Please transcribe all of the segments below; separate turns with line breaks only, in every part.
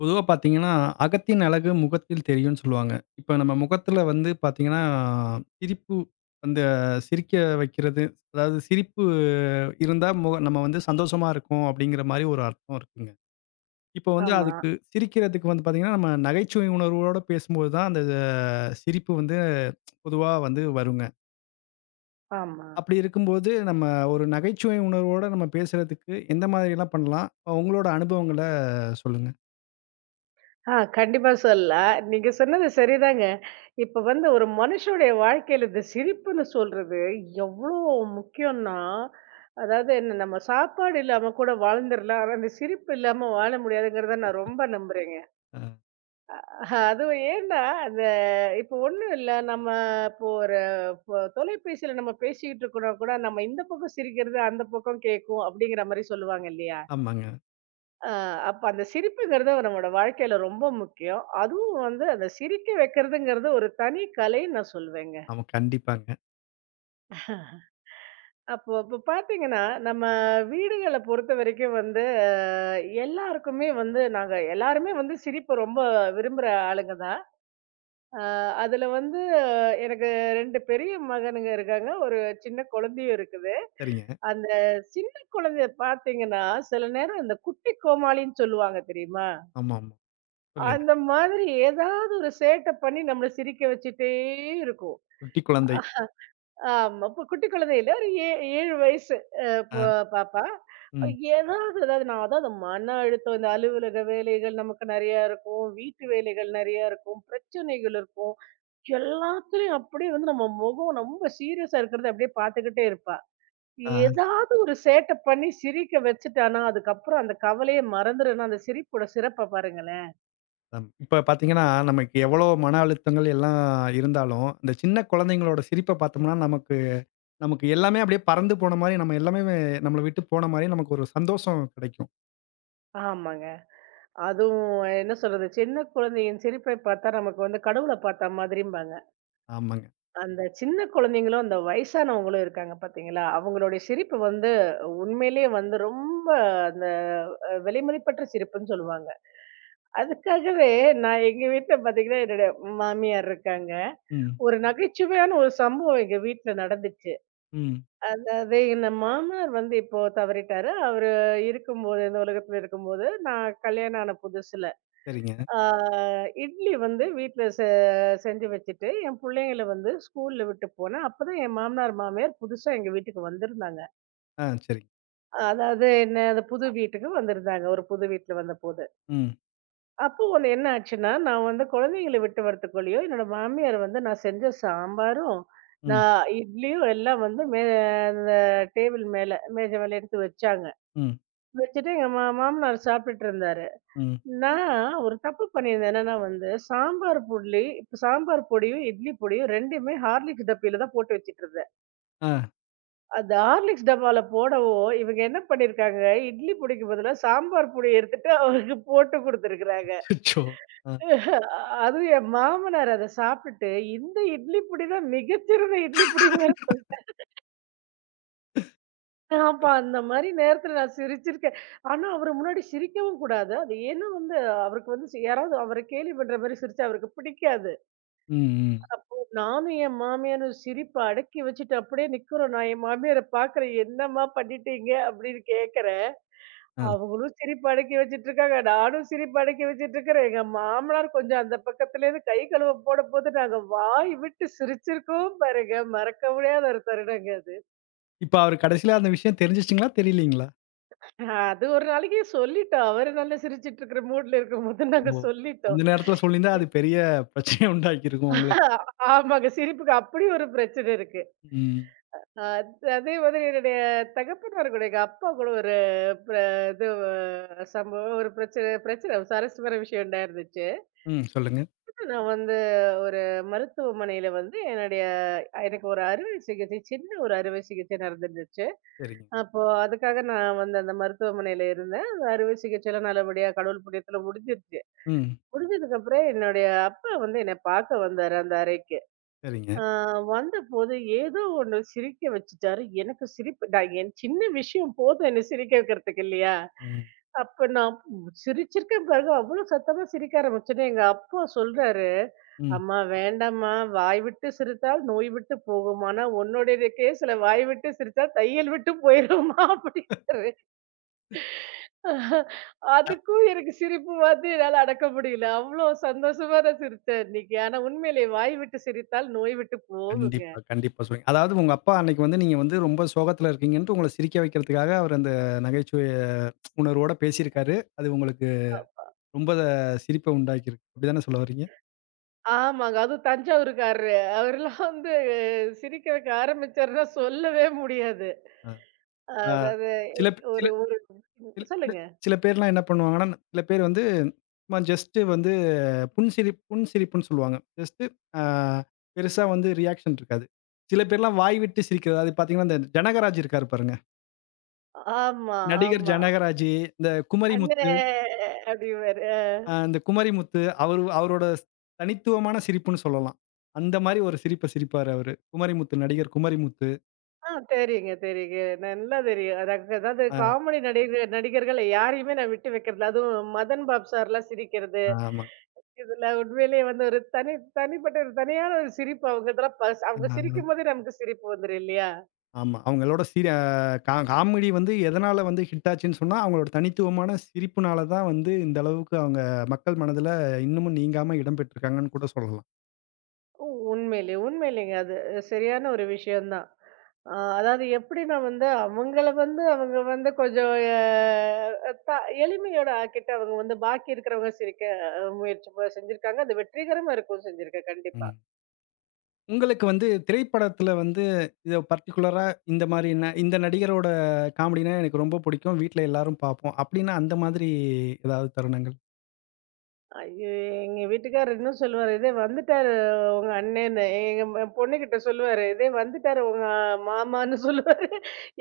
பொதுவா பார்த்தீங்கன்னா, "அகத்தின் அழகு முகத்தில் தெரியும்னு" சொல்லுவாங்க. இப்ப நம்ம முகத்துல வந்து பார்த்தீங்கன்னா, சிரிப்பு அந்த சிரிக்க வைக்கிறது, அதாவது சிரிப்பு இருந்தா நம்ம வந்து சந்தோஷமா இருக்கோம் அப்படிங்கிற மாரி ஒரு அர்த்தம் இருக்குங்க. இப்ப வந்து
ஆமா,
அதுக்கு சிரிக்கிறதுக்கு வந்து பார்த்தீங்கன்னா, நம்ம நகைச்சுவை உணர்வோட பேசும்போது தான் அந்த சிரிப்பு வந்து பொதுவா வந்து வருங்க.
ஆமா.
அப்படி இருக்கும்போது நம்ம ஒரு நகைச்சுவை உணர்வோட நம்ம பேசுறதுக்கு எந்த மாதிரிலாம் பண்ணலாம்? உங்களோட அனுபவங்கள சொல்லுங்க.
கண்டிப்பா சொல்லலாம். நீங்க சொன்னது சரிதாங்க. இப்ப வந்து ஒரு மனுஷனுடைய வாழ்க்கையில இந்த சிரிப்புன்னு சொல்றது எவ்ளோ முக்கியம்னா, அதாவது என்ன நம்ம சாப்பாடு இல்லாம கூட வாழ்ந்துரலாம். ஆனா அந்த சிரிப்பு இல்லாம வாழ முடியாதுங்கிறத நான் ரொம்ப நம்புறேங்க.
அ
அதுவும் ஏன்னா, அந்த இப்போ ஒண்ணும் இல்ல. நம்ம இப்போ ஒரு இப்போ தொலைபேசியில நம்ம பேசிக்கிட்டு இருக்கோம்னா கூட, நம்ம இந்த பக்கம் சிரிக்கிறது, அந்த பக்கம் கேட்கும் அப்படிங்கிற மாரி சொல்லுவாங்க இல்லையா?
ஆமாங்க.
அ அப்ப அந்த சிரிப்புங்கிறது நம்மோட வாழ்க்கையில ரொம்ப முக்கியம். அதுவும் வந்து அந்த சிரிக்க வைக்கிறதுங்கிறது ஒரு தனி கலைன்னு நான் சொல்வேங்க.
ஆமா, கண்டிப்பாங்க.
அப்போ இப்ப பார்த்தீங்கன்னா, நம்ம வீடுகள பொறுத்தவரைக்கும் வந்து எல்லாருக்குமே வந்து நாங்க எல்லாருமே வந்து சிரிப்ப ரொம்ப விரும்புற ஆளுங்க தான். அ அதுல வந்து எனக்கு 2 பெரிய மகனுங்க இருக்காங்க. ஒரு சின்ன குழந்தையும் இருக்குது.
சரிங்க.
அந்த சின்ன குழந்தைய பார்த்தீங்கன்னா, சில நேரம் இந்த குட்டி கோமாளின்னு சொல்லுவாங்க தெரியுமா?
ஆமாமா. சொல்லுங்க.
அந்த மாதிரி ஏதாவது ஒரு சேட்டை பண்ணி நம்மள சிரிக்க வச்சுட்டே இருக்கும்.
குட்டி குழந்தை.
ஆமா. இப்ப குட்டி குழந்தை இல்ல. ஒரு 7 வயசு அ ப
ஆ.
பாப்பா.
ம்.
ஏதாவது ஏதாவது நான் அதாவது மன அழுத்தம், இந்த அலுவலக வேலைகள் நமக்கு நெறையா இருக்கும். வீட்டு வேலைகள் நெறையா இருக்கும். பிரச்சனைகள் இருக்கும். எல்லாத்துலயும் அப்படியே வந்து நம்ம முகம் ரொம்ப சீரியஸா இருக்கிறத அப்படியே பார்த்துக்கிட்டே இருப்பா.
ஆ.
ஏதாவது ஒரு சேட்ட பண்ணி சிரிக்க வச்சுட்டானா, அதுக்கப்புறம் அந்த கவலையே மறந்துருன்னா, அந்த சிரிப்போட சிறப்ப பாருங்களேன்.
இப்ப பார்த்தீங்கன்னா, நமக்கு எவ்வளோ மன அழுத்தங்கள் எல்லாம் இருந்தாலும், இந்த சின்ன குழந்தைங்களோட சிரிப்ப பார்த்தோம்னா, நமக்கு நமக்கு எல்லாமே அப்படியே பறந்து போன மாரி, நம்ம எல்லாமே நம்மள விட்டு போன மாரி நமக்கு ஒரு சந்தோஷம் கிடைக்கும்.
ஆமாங்க. அதுவும் என்ன சொல்றது, சின்ன குழந்தையின் சிரிப்பை பார்த்தா நமக்கு வந்து கடவுள பார்த்த மாதிரிம்பாங்க.
ஆமாங்க.
அந்த சின்ன குழந்தைங்களும், அந்த வயசானவங்களும் இருக்காங்க பார்த்தீங்களா? அவங்களுடைய சிரிப்பு வந்து உண்மையிலேயே வந்து ரொம்ப அந்த அ விலைமதிப்பற்ற சிரிப்புன்னு சொல்லுவாங்க. அதுக்காகவே நான் எங்க வீட்ல பார்த்தீங்கன்னா, என்னோட மாமியார் இருக்காங்க.
ம்.
ஒரு நகைச்சுவையான ஒரு சம்பவம் எங்க வீட்ல நடந்துச்சு.
ம்.
அதாவது என்ன மாமனார் வந்து இப்போ தவறிட்டாரு. அவரு இருக்கும்போது இந்த உலகத்துல இருக்கும்போது, நான் கல்யாணம் ஆன புதுசுல.
சரிங்க.
ஆ இட்லி வந்து வீட்ல செஞ்சு வச்சுட்டு, என் புள்ளைங்கள வந்து ஸ்கூல்ல விட்டு போனேன். அப்பதான் என் மாமனார், மாமியார் புதுசா எங்க வீட்டுக்கு வந்திருந்தாங்க.
ஆ சரிங்க.
அதாவது என்ன அந்த புது வீட்டுக்கு வந்திருந்தாங்க. ஒரு புது வீட்ல வந்தபோது.
ம்.
அப்போ ஒண்ணு என்ன ஆச்சுன்னா, நான் வந்து குழந்தைங்கள விட்டு வரதுக்குள்ளேயோ, என்னோட மாமியார் வந்து நான் செஞ்ச சாம்பாரும்,
ம்.
நான் இட்லியும் எல்லாம் வந்து அந்த டேபிள் மேல, மேஜை மேல எடுத்து வச்சாங்க.
ம்.
வச்சுட்டு எங்க மாமனார் சாப்பிட்டுட்டு இருந்தாரு.
ம்.
நான் ஒரு தப்பு பண்ணியிருந்தேன். என்னன்னா வந்து, சாம்பார் புள்ளி இப்ப சாம்பார் பொடியும், இட்லி பொடியும் 2மே ஹார்லிக்ஸ் டப்பில தான் போட்டு வச்சுட்டுருந்தேன்.
ஆ.
அந்த ஹார்லிக்ஸ் டப்பால போடவும், இவங்க என்ன பண்ணியிருக்காங்க, இட்லி பொடிக்கு பதிலா சாம்பார் பொடிய எடுத்துட்டு அவருக்கு போட்டு குடுத்துருக்கிறாங்க.
அச்சச்சோ! ஆ.
அதுவும் என் மாமனார் அத சாப்பிட்டுட்டு, "இந்த இட்லி பொடி தான் மிகச்சிறந்த இட்லி பொடின்னு" வேற சொல்லிட்டாரு. அப்ப அந்த மாரி நேரத்துல நான் சிரிச்சிருக்கேன். ஆனா அவரு முன்னாடி சிரிக்கவும் கூடாது. அது ஏன்னா வந்து, அவருக்கு வந்து யாராவது அவர கேலி பண்ற மாரி சிரிச்சா அவருக்கு பிடிக்காது.
ம். ம்.
நானும் என் மாமியாரும் சிரிப்ப அடக்கி வச்சுட்டு அப்படியே நிக்கிறோம். நான் என் மாமியார பார்க்குறேன். "என்னம்மா பண்ணிட்டீங்க?" அப்படின்னு கேட்கிறேன்.
ஆ.
அவங்களும் சிரிப்பு அடக்கி வச்சுட்டு இருக்காங்க. நானும் சிரிப்பு அடக்கி வச்சுட்டு இருக்கிறேன். எங்க மாமனார் கொஞ்சம் அந்த பக்கத்துலேருந்து கை கழுவ போடம்போது, நாங்க வாய் விட்டு சிரிச்சிருக்கோம் பாருங்க. மறக்க முடியாத ஒரு தருணங்க அது.
இப்ப அவரு கடைசியில அந்த விஷயம் தெரிஞ்சுச்சுங்களா? தெரியலீங்களா?
அது ஒரு நாளைக்கு சொல்லிட்டோம். அவரு நல்லா சிரிச்சுட்டு இருக்கிற மூட்ல இருக்கும்போது நாங்க
ஓ! அந்த
சொல்லிட்டோம்.
நேரத்துல சொல்லியிருந்தா, அது பெரிய பிரச்சனைய உண்டாக்கியிருக்கும் உங்களுக்கு.
ஆஹ் ஆமாங்க. சிரிப்புக்கு அப்படி ஒரு பிரச்சனை இருக்கு.
ம்.
அ அதே மாதிரி என்னுடைய தகப்பனாருடைய அப்பா கூட ஒரு பிர இது சம்பவம் ஒரு பிரச்சனை பிரச்சனை சுவாரஸ்யமான விஷயம் உண்டாயிருந்துச்சு.
ம். சொல்லுங்க.
நான் வந்து ஒரு மருத்துவமனையில வந்து எனக்கு ஒரு அறுவை சிகிச்சை சின்ன ஒரு அறுவை சிகிச்சை நடந்துருந்துச்சு.
சரிங்க.
அப்போ அதுக்காக நான் வந்து அந்த மருத்துவமனையில இருந்தேன். அந்த அறுவை சிகிச்சைலாம் நல்லபடியா கடவுள் புண்ணியத்துல முடிஞ்சிருச்சு.
ம்.
முடிஞ்சதுக்கப்புறம் என்னுடைய அப்பா வந்து என்ன பார்க்க வந்தாரு அந்த அறைக்கு.
சரிங்க.
ஆ வந்தபோது ஏதோ ஒண்ணு சிரிக்க வச்சுட்டாரு. எனக்கு சிரிப்பு நான் என் சின்ன விஷயம் போதும் என்ன சிரிக்க வைக்கிறதுக்கு இல்லையா?
ம்.
அப்ப நான் சிரிச்சிருக்கேன் பாருங்க. அவ்ளோ சத்தமா சிரிக்க ஆரம்பிச்சோனே, எங்க அப்பா சொல்றாரு,
ம்.
"அம்மா வேண்டாம்மா. வாய் விட்டு சிரித்தால் நோய் விட்டு போகும். ஆனா உன்னுடைய கேஸ்ல வாய் விட்டு சிரித்தா தையல் விட்டு போயிரும்மா" அப்படின்றாரு. அதுக்கும் எனக்கு சிரிப்பு வந்து என்னால அடக்க முடியல. அவ்ளோ சந்தோஷமா நான் சிரிச்சேன் அன்னைக்கு. ஆனா உண்மையிலேயே வாய் விட்டு சிரித்தால் நோய் விட்டு போகுங்க.
கண்டிப்பா, கண்டிப்பா சொல்லுங்க. அதாவது உங்க அப்பா அன்னைக்கு வந்து நீங்க வந்து ரொம்ப சோகத்துல இருக்கீங்கன்ட்டு உங்கள சிரிக்க வைக்கிறதுக்காக அவர் அந்த நகைச்சுவை உணர்வோட பேசியிருக்காரு. அது உங்களுக்கு
அ
ரொம்ப சிரிப்ப உண்டாக்கியிருக்கு. அப்படிதானே சொல்ல வர்றீங்க?
ஆமாங்க. அதுவும் தஞ்சாவூர்க்காரரு. அவரெல்லாம் வந்து சிரிக்கிறதுக்கு ஆரம்பிச்சாருன்னா சொல்லவே முடியாது.
அ. ஆ
அதாவது எ
சில சில
ஒரு ஒரு
சில சில
சொல்லுங்க.
சில பேர்லாம் என்ன பண்ணுவாங்கன்னா, சில பேர் வந்து சும்மா ஜஸ்ட் வந்து புன்சிரிப்புன்னு சொல்லுவாங்க. ஜஸ்ட் ஆ பெருசா வந்து ரியாக்ஷன் இருக்காது. சில பேர்லாம் வாய் விட்டு சிரிக்கிறது. அது பார்த்தீங்கன்னா, இந்த ஜனகராஜ் இருக்காரு பாருங்க.
ஆமா,
நடிகர்
ஆமா.
ஜனகராஜ், இந்த குமரி முத்
"அண்ணே" அப்படிம்பாரு.
அ இந்த குமரிமுத்து அவரு அவரோட தனித்துவமான சிரிப்புன்னு சொல்லலாம். அந்த மாரி ஒரு சிரிப்ப சிரிப்பாரு அவரு. குமரிமுத்து நடிகர் குமரிமுத்து.
தெரியுங்க, தெரியுங்க. நல்லா தெரியும். அதாங்க அதாவது
அ
காமெடி நடிகர்கள யாரையுமே நான் விட்டு வைக்கிறதில்ல. அதுவும் மதன் பாப் சார்லாம் சிரிக்கிறது.
ஆமா.
இதெல்லாம் உண்மையிலேயே வந்து ஒரு தனி தனிப்பட்ட ஒரு தனியான ஒரு சிரிப்பு அவங்க இதெல்லாம் பஸ் அவங்க
ம்.
சிரிக்கும்போதே நமக்கு சிரிப்பு வந்துரும் இல்லையா?
ஆமா. அவங்களோட சிரி அ காமெடி வந்து எதனால வந்து ஹிட் ஆச்சுன்னு சொன்னா, அவங்களோட தனித்துவமான சிரிப்புனால தான் வந்து இந்த அளவுக்கு அவங்க மக்கள் மனதில இன்னமும் நீங்காம இடம் பெற்றிருக்காங்கன்னு கூட சொல்லலாம்.
உண்மையிலே, உண்மையிலேங்க. அது சரியான ஒரு விஷயம் தான். அ அதாவது எப்படின்னா வந்து அவங்கள வந்து அவங்க வந்து கொஞ்சம் எ த எளிமையோட ஆக்கிட்டு அவங்க வந்து பாக்கி இருக்கிறவங்க சிரிக்க முயற்சி செஞ்சிருக்காங்க. அது வெற்றிகரமா இருக்கவும் செஞ்சிருக்கு கண்டிப்பா.
ம். உங்களுக்கு வந்து திரைப்படத்தில வந்து இத பர்ட்டிகுலரா இந்த மாரி இந்த நடிகரோட காமெடினா எனக்கு ரொம்ப பிடிக்கும். வீட்ல எல்லாரும் பார்ப்போம். அப்டின்னா அந்த மாதிரி ஏதாவது தருணங்கள்?
ஐயோ! எங்க வீட்டுக்காரர் இன்னும் சொல்லுவாரு, "இதே வந்துட்டாரு உங்க அண்ணேன்னு." எங்க பொண்ணுகிட்ட சொல்லுவாரு, "இதே வந்துட்டாரு உங்க மாமான்னு" சொல்லுவாரு.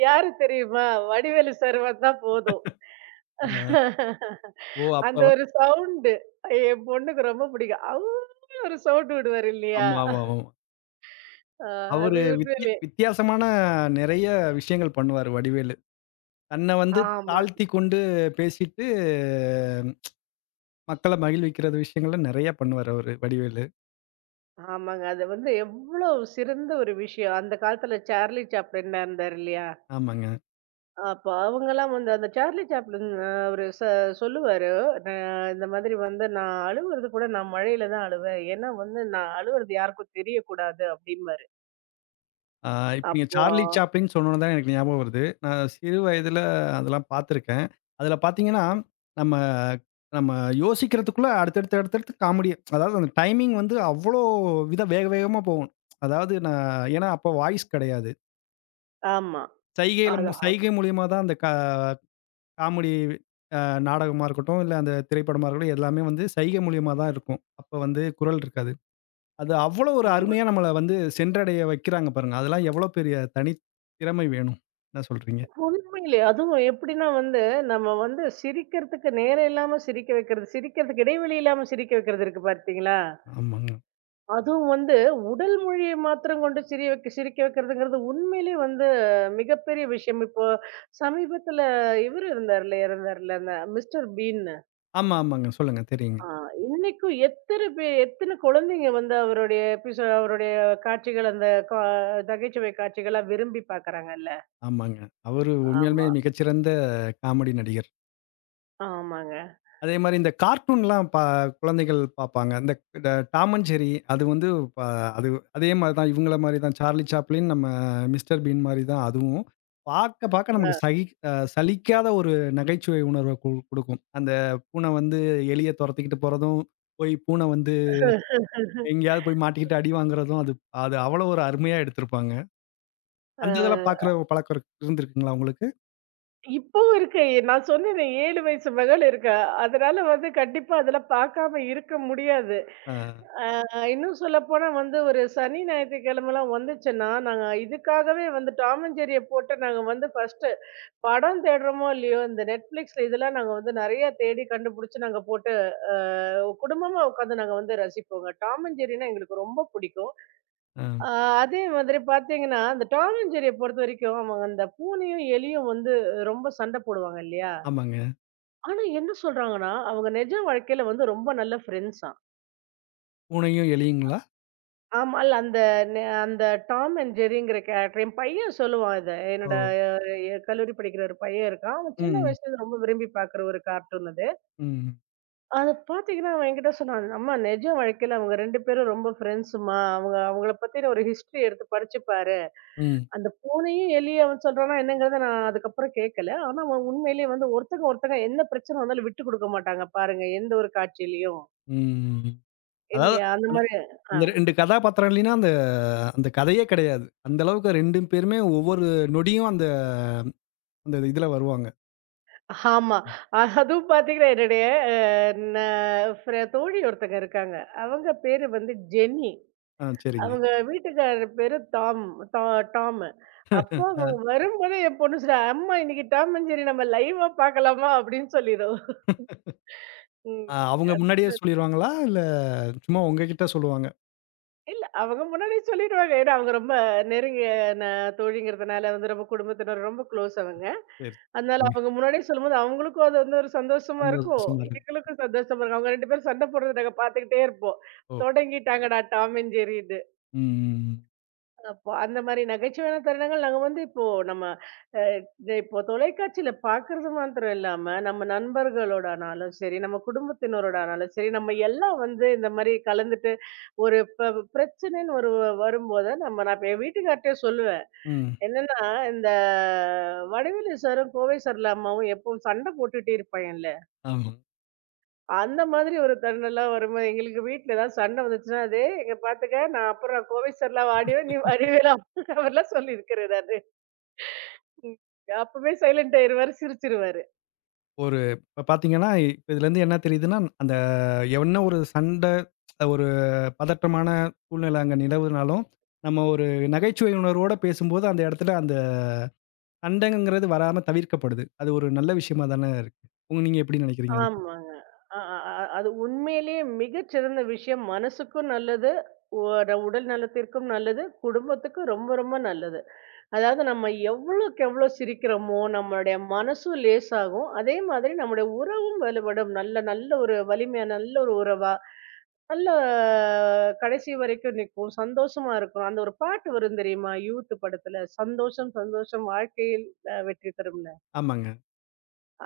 யாரு தெரியுமா? வடிவேலு சார் வந்தா போதும்.
அ. ஓ! அப்ப
அந்த ஒரு சவுண்டு என் பொண்ணுக்கு ரொம்ப பிடிக்கும். அவ்வளோ ஒரு சவுண்ட் விடுவாரு இல்லையா?
ஆமா, ஆமா, ஆமாமா.
அ
அவரு
அது உண்மையிலே
வித்தியாசமான நெறைய விஷயங்கள் பண்ணுவாரு வடிவேலு. தன்ன வந்து
ஆமா.
தாழ்த்தி கொண்டு பேசிட்டு, மக்கள மகிழ்விக்கிறது விஷயங்கள்ல நெறைய பண்ணுவாரு அவரு வடிவேலு.
ஆமாங்க. அது வந்து எவ்வளோ சிறந்த ஒரு விஷயம். அந்த காலத்துல சார்லி சாப்ளின்லாம் இருந்தார் இல்லையா?
ஆமாங்க.
அப்ப அவங்கலாம் வந்து அந்த சார்லி சாப்ளின் அவரு சொல்லுவாரு. அ இந்த மாதிரி வந்து நான் அழுவுறது கூட நான் மழையில தான் அழுவேன். ஏன்னா வந்து நான் அழுவுறது யாருக்கும் தெரியக்கூடாது அப்டிம்பாரு.
ஆ இப்ப நீங்க
அப்போ
சார்லி சாப்ளின் சொன்னோன தான் எனக்கு ஞாபகம் வருது. நான் சிறு வயதுல அதெல்லாம் பார்த்துருக்கேன். அதுல பார்த்தீங்கன்னா, நம்ம நம்ம யோசிக்கிறதுக்குள்ள அடுத்தடுத்து அடுத்தடுத்து காமெடி அதாவது அந்த டைமிங் வந்து அவ்ளோ வித வேக வேகமா போகும். அதாவது நான் ஏன்னா அப்ப வாய்ஸ் கிடையாது.
ஆமா.
சைகையில
அது அ-
சைகை மூலியமா தான் அந்த கா காமெடி அ நாடகமா இருக்கட்டும், இல்ல அந்த திரைப்படமா இருக்கட்டும், எல்லாமே வந்து சைகை மூலியமா தான் இருக்கும். அப்ப வந்து குரல் இருக்காது. அது அவ்வளோ ஒரு
ஆமா.
அருமையா நம்மள வந்து சென்றடைய வைக்கிறாங்க பாருங்க. அதெல்லாம் எவ்வளோ பெரிய தனி திறமை வேணும். என்ன சொல்றீங்க?
உண்மையிலே அதுவும் எப்டின்னா வந்து நம்ம வந்து சிரிக்கிறதுக்கு நேரம் இல்லாம சிரிக்க வைக்கிறது, சிரிக்கிறதுக்கு இடைவெளி இல்லாம சிரிக்க வைக்கிறது இருக்கு பார்த்தீங்களா?
ஆமாங்க.
அதுவும் வந்து உடல் மொழியை மாத்திரம் கொண்டு சிரிக்க வைக்கிறதுங்கிறது உண்மையிலே வந்து மிகப்பெரிய விஷயம். இப்போ சமீபத்துல இவரு இருந்தார்ல இறந்தார்ல அந்த மிஸ்டர் பீன்னு.
ஆமா, ஆமாங்க. சொல்லுங்க. தெரியுங்க.
ஆ இன்னைக்கும் எத்தன குழந்தைங்க வந்து அவருடைய அவருடைய காட்சிகள் அந்த நகைச்சுவை காட்சிகளா விரும்பி பார்க்கறாங்கல்ல.
ஆமாங்க. அவரு உண்மையாலுமே
ஆமா.
மிகச்சிறந்த காமெடி நடிகர்.
ஆமாங்க.
அதே மாரி இந்த கார்ட்டூன்லாம் குழந்தைகள் பார்ப்பாங்க. இந்த ட டாம் அண்ட் ஜெர்ரி அது வந்து ப அது அதே மாரி தான் இவங்கள மாரி தான் சார்லி சாப்ளின், நம்ம மிஸ்டர் பீன் மாரி தான் அதுவும். பார்க்க பார்க்க நமக்கு
அ
சகி அ சலிக்காத ஒரு நகைச்சுவை உணர்வ குடுக்கும். அந்த பூனை வந்து எலிய தொரத்திக்கிட்டு போறதும், போய் பூனை வந்து எங்கேயாவது போய் மாட்டிக்கிட்டு அடி வாங்குறதும், அது அது அவ்வளோ ஒரு அருமையா எடுத்திருப்பாங்க. அந்த இதெல்லாம்
அ
பார்க்குற பழக்கம் இருந்திருக்குங்களா உங்களுக்கு?
இப்பவும் இருக்கு. நான் சொன்னேனே 7 வயசு மகள் இருக்கா. அதனால வந்து கண்டிப்பா அதெல்லாம் பார்க்காம இருக்க முடியாது.
அ,
இன்னும் சொல்லப்போனா வந்து ஒரு சனி ஞாயிற்றுக்கிழமைலாம் வந்துச்சுன்னா, நாங்க இதுக்காகவே வந்து டாம் அண்ட் ஜெர்ரிய போட்டு நாங்க வந்து ஃபர்ஸ்ட்டு படம் தேடுறோமோ இல்லையோ, இந்த Netflixல இதெல்லாம் நாங்க வந்து நெறையா தேடி கண்டுபிடிச்சு நாங்க போட்டு அ குடும்பமா உட்காந்து நாங்க வந்து ரசிப்போங்க. டாம் அண்ட் ஜெர்ரினா எங்களுக்கு ரொம்ப பிடிக்கும்.
அ.
அ அதே மாதிரி பார்த்தீங்கன்னா, அந்த டாம் அண்ட் ஜெர்ரிய பொறுத்தவரைக்கும் அவங்க அந்த பூனையும், எலியும் வந்து ரொம்ப சண்டை போடுவாங்க இல்லையா?
ஆமாங்க.
ஆனா என்ன சொல்றாங்கன்னா, அவங்க நிஜ வாழ்க்கையில வந்து ரொம்ப நல்ல ஃப்ரெண்ட்ஸாம்.
பூனையும் எலியுங்களா?
ஆமால் அந்த டாம் அண்ட் ஜெர்ரிங்கிற கேரக்டர் என் பையன் சொல்லுவான் இத.
ஓ!
என்னோட அஹ், கல்லூரி படிக்கிற ஒரு பையன் இருக்கான். அவன் சின்ன
ம்.
வயசுலேருந்து ரொம்ப விரும்பி பார்க்குற ஒரு கார்ட்டூன் அது.
ம்.
அத பார்த்தீங்கன்னா, அவன் என்கிட்ட சொன்னான், "அம்மா நிஜ வாழ்க்கையில அவங்க 2 பேரும் ரொம்ப ஃப்ரெண்ட்ஸுமா. அவங்க அவங்கள பத்தின ஒரு ஹிஸ்டரி எடுத்து படிச்சு பாரு."
ம்.
அந்த பூனையும், எலியும் அவன் சொல்றான்னா என்னங்கிறத நான் அதுக்கப்புறம் கேட்கல. ஆனா, அவன் உண்மையிலேயே வந்து ஒருத்தங்க ஒருத்தங்க என்ன பிரச்சனை வந்தாலும் விட்டு குடுக்க மாட்டாங்க பாருங்க. எந்த ஒரு காட்சியிலயும்.
ம். அதாவது
இல்லையா? அந்த
அந்
மாரி. ஆ.
அந்த 2 கதாபாத்திரம் இல்லைன்னா, அந்த அந்த கதையே கிடையாது. அந்த அளவுக்கு 2 பேருமே ஒவ்வொரு நொடியும் அந்த அந்த இதுல வருவாங்க.
ஆமா. அதுவும் பாத்தீங்கன்னா, என்னுடைய அ ந ஃப்ர தோழி ஒருத்தங்க இருக்காங்க. அவங்க பேரு வந்து ஜென்னி.
ஆ சரிங்க.
அவங்க வீட்டுக்காரர் பேரு டாம் டா டாமு. அப்போ
அ.
அவங்க வரும்போதே என் பொண்ணு சொல்றா, "அம்மா இன்னைக்கு டாம் அண்ட் ஜெர்ரி நம்ம லைவா பார்க்கலாமா?" அப்படின்னு சொல்லிரும்.
அ
ம்.
அவங்க முன்னாடியே சொல்லிருவாங்களா? இல்ல சும்மா உங்ககிட்ட சொல்லுவாங்க?
இல்ல. அவங்க முன்னாடியே சொல்லிடுவாங்க. ஏன்னா அவங்க ரொம்ப நெருங்கிய ந தோழிங்கிறதுனால வந்து ரொம்ப குடும்பத்தினர் ரொம்ப க்ளோஸ் அவங்க.
சரி.
அதனால
சரிங்க.
அவங்க முன்னாடியே சொல்லும்போது, அவங்களுக்கும் அது வந்து ஒரு சந்தோஷமா இருக்கும்.
சந்தோஷமா இருக்கு.
எங்களுக்கும் சந்தோஷமா இருக்கும். அவங்க 2 பேரும் சண்டை போடுறத நாங்க பார்த்துக்கிட்டே இருப்போம்.
ஓ!
தொடங்கிட்டாங்கடா டாம் அண்ட் ஜெர்ரி
ம், ம், ம்.
அப்போ அந்த மாரி நகைச்சுவையான தருணங்கள் நாங்க வந்து இப்போ நம்ம அ இது இப்போ தொலைக்காட்சியில பார்க்கறது மாத்திரம் இல்லாம, நம்ம நண்பர்களோட ஆனாலும் சரி, நம்ம குடும்பத்தினரோட ஆனாலும் சரி, நம்ம எல்லாம் வந்து இந்த மாரி கலந்துட்டு ஒரு பிரச்சனைன்னு ஒரு வரும்போது நான் இப்ப என் வீட்டுக்கார்ட்டயே சொல்லுவேன்.
ம்.
என்னன்னா, இந்த வடிவேலு சாரும், கோவை சரளா அம்மாவும் எப்பவும் சண்டை போட்டுட்டே இருப்பாங்கல்ல.
ஆமா.
அந்த மாதிரி ஒரு தருணம்லாம் வரும்போது, எங்களுக்கு வீட்ல ஏதாவது சண்டை வந்துச்சுன்னா, "டேய் இங்க பாத்துக்க, நான் அப்புறம் கோவிச்சர்லாம் வாடியோ, நீ வருவேல" அவர்லாம் சொல்லியிருக்கிறேன் நானு. ம். அப்பவே சைலண்ட் ஆயிருவாரு, சிரிச்சுருவாரு.
ஒரு இப்ப பார்த்தீங்கன்னா, இப்ப இதுலருந்து என்ன தெரியுதுன்னா, அந்த என்ன ஒரு சண்டை, ஒரு பதற்றமான சூழ்நிலை அங்க நிலவுனாலும், நம்ம ஒரு நகைச்சுவை உணர்வோட பேசும்போது அந்த இடத்துல அந்த சண்டைங்கிறது வராம தவிர்க்கப்படுது. அது ஒரு நல்ல விஷயமா தானே இருக்கு. உங்க நீங்க எப்படி நெனைக்கிறீங்க இத பத்தி?
ஆமாங்க. அ அ அ அது உண்மையிலேயே மிகச்சிறந்த விஷயம். மனசுக்கும் நல்லது, ஒ ட உடல் நலத்திற்கும் நல்லது, குடும்பத்துக்கும் ரொம்ப ரொம்ப நல்லது. அதாவது நம்ம எவ்வளோக்கு எவ்வளோ சிரிக்கிறோமோ, நம்மளுடைய மனசும் லேசாகும். அதே மாதிரி நம்முடைய உறவும் வலுப்படும். நல்ல நல்ல ஒரு வலிமையா, நல்ல ஒரு உறவா நல்ல கடைசி வரைக்கும் நிக்கும். சந்தோஷமா இருக்கும். அந்த ஒரு பாட்டு வரும் தெரியுமா? யூத் படத்துல, "சந்தோஷம் சந்தோஷம் வாழ்க்கையில் வெற்றி தரும்ன்னு."
ஆமாங்க.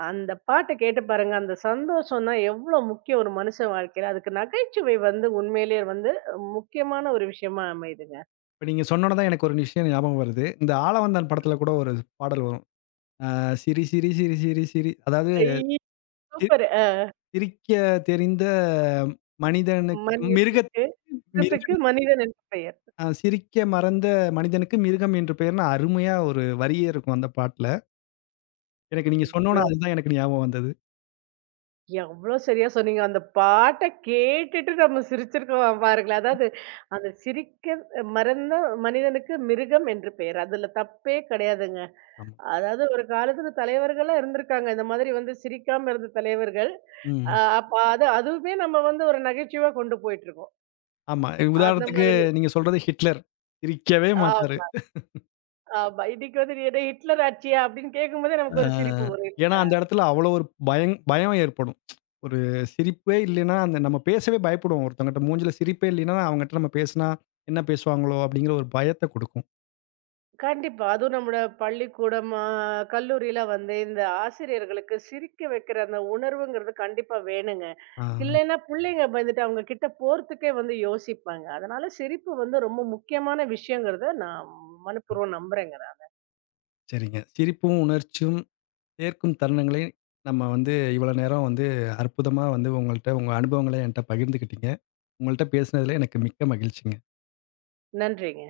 அந்த பாட்ட கேட்டு பாருங்க. அந்த சந்தோஷம்னா எவ்ளோ முக்கியம் ஒரு மனுஷன் வாழ்க்கையில. அதுக்கு நகைச்சுவை வந்து உண்மையிலேயே வந்து முக்கியமான ஒரு விஷயமா அமையுதுங்க.
இப்ப நீங்க சொன்னோன தான் எனக்கு ஒரு விஷயம் ஞாபகம் வருது. இந்த ஆளவந்தான் படத்துல கூட ஒரு பாடல் வரும். அ சிரி சிரி சிரி சிரி சிரி அதாவது
ஐ
சி
சூப்பர்.
சிரிக்க தெரிந்த மனிதனுக்கு மிருகத்
மனிதனுக்கு மிருகத்துக்கு
மிருகம்
மனிதன் என்று பெயர்.
அ சிரிக்க மறந்த மனிதனுக்கு மிருகம் என்று பெயர்ன்னு அருமையா ஒரு வரியே இருக்கும் அந்த பாட்டுல. எனக்கு நீங்க சொன்னோன
ஐயோ!
அதுதான் எனக்கு ஞாபகம் வந்தது.
எவ்வளோ சரியா சொன்னீங்க. அந்த பாட்ட கேட்டுட்டு நம்ம சிரிச்சிருக்கோம் பாருங்களேன். அதாவது அந்த சிரிக்க மறந்த மனிதனுக்கு மிருகம் என்று பெயர். அதுல தப்பே கிடையாதுங்க.
ஆமா.
அதாவது ஒரு காலத்துல தலைவர்களா இருந்திருக்காங்க. இந்த மாதிரி வந்து சிரிக்காம இருந்த தலைவர்கள். அ
ம்.
அப்ப அதுவுமே நம்ம வந்து ஒரு நகைச்சுவையா கொண்டு போயிட்டுருக்கோம்.
ஆமா.
அந்த
உதாரணத்துக்கு
மாதிரி
நீங்க சொல்றது ஹிட்லர். சிரிக்கவே மாட்டாரு.
ஆமா, ஆமா. இன்னைக்கு வந்து நீ "என்ன ஹிட்லர் ஆட்சியா?" அப்படின்னு கேட்கும்போதே
அ
நமக்கு ஒரு சிரிப்பு வரும்
ஏன்னா,
இல்லையா?
அந்த இடத்துல அவ்வளோ ஒரு பயம் ஏற்படும். ஒரு சிரிப்பே இல்லைன்னா, அந்த நம்ம பேசவே பயப்படுவோம். ஒருத்தவங்கட்ட மூஞ்சில சிரிப்பே இல்லைன்னா, அவங்கட்ட நம்ம பேசினா என்ன பேசுவாங்களோ? அப்படிங்கிற ஒரு பயத்த குடுக்கும்.
கண்டிப்பா. அதுவும் நம்மோட பள்ளிக்கூடம், கல்லூரியில வந்து இந்த ஆசிரியர்களுக்கு சிரிக்க வைக்கிற அந்த உணர்வுங்கிறது கண்டிப்பா வேணுங்க.
ஆ
இல்லைன்னா புள்ளைங்க பயந்துட்டு அவங்க கிட்ட போறதுக்கே வந்து யோசிப்பாங்க. அதனால சிரிப்பு வந்து ரொம்ப முக்கியமான விஷயங்கிறத நான் மனப்பூர்வம் நம்புறேங்க நான்.
சரிங்க. சிரிப்பும், உணர்ச்சியும் சேர்க்கும் தருணங்களை நம்ம வந்து இவ்வளோ நேரம் வந்து அற்புதமா வந்து உங்கள்ட்ட உங்க அனுபவங்கள என்ட்ட பகிர்ந்துக்கிட்டீங்க. உங்கள்ட்ட பேசினதுல எனக்கு மிக்க மகிழ்ச்சிங்க.
நன்றிங்க.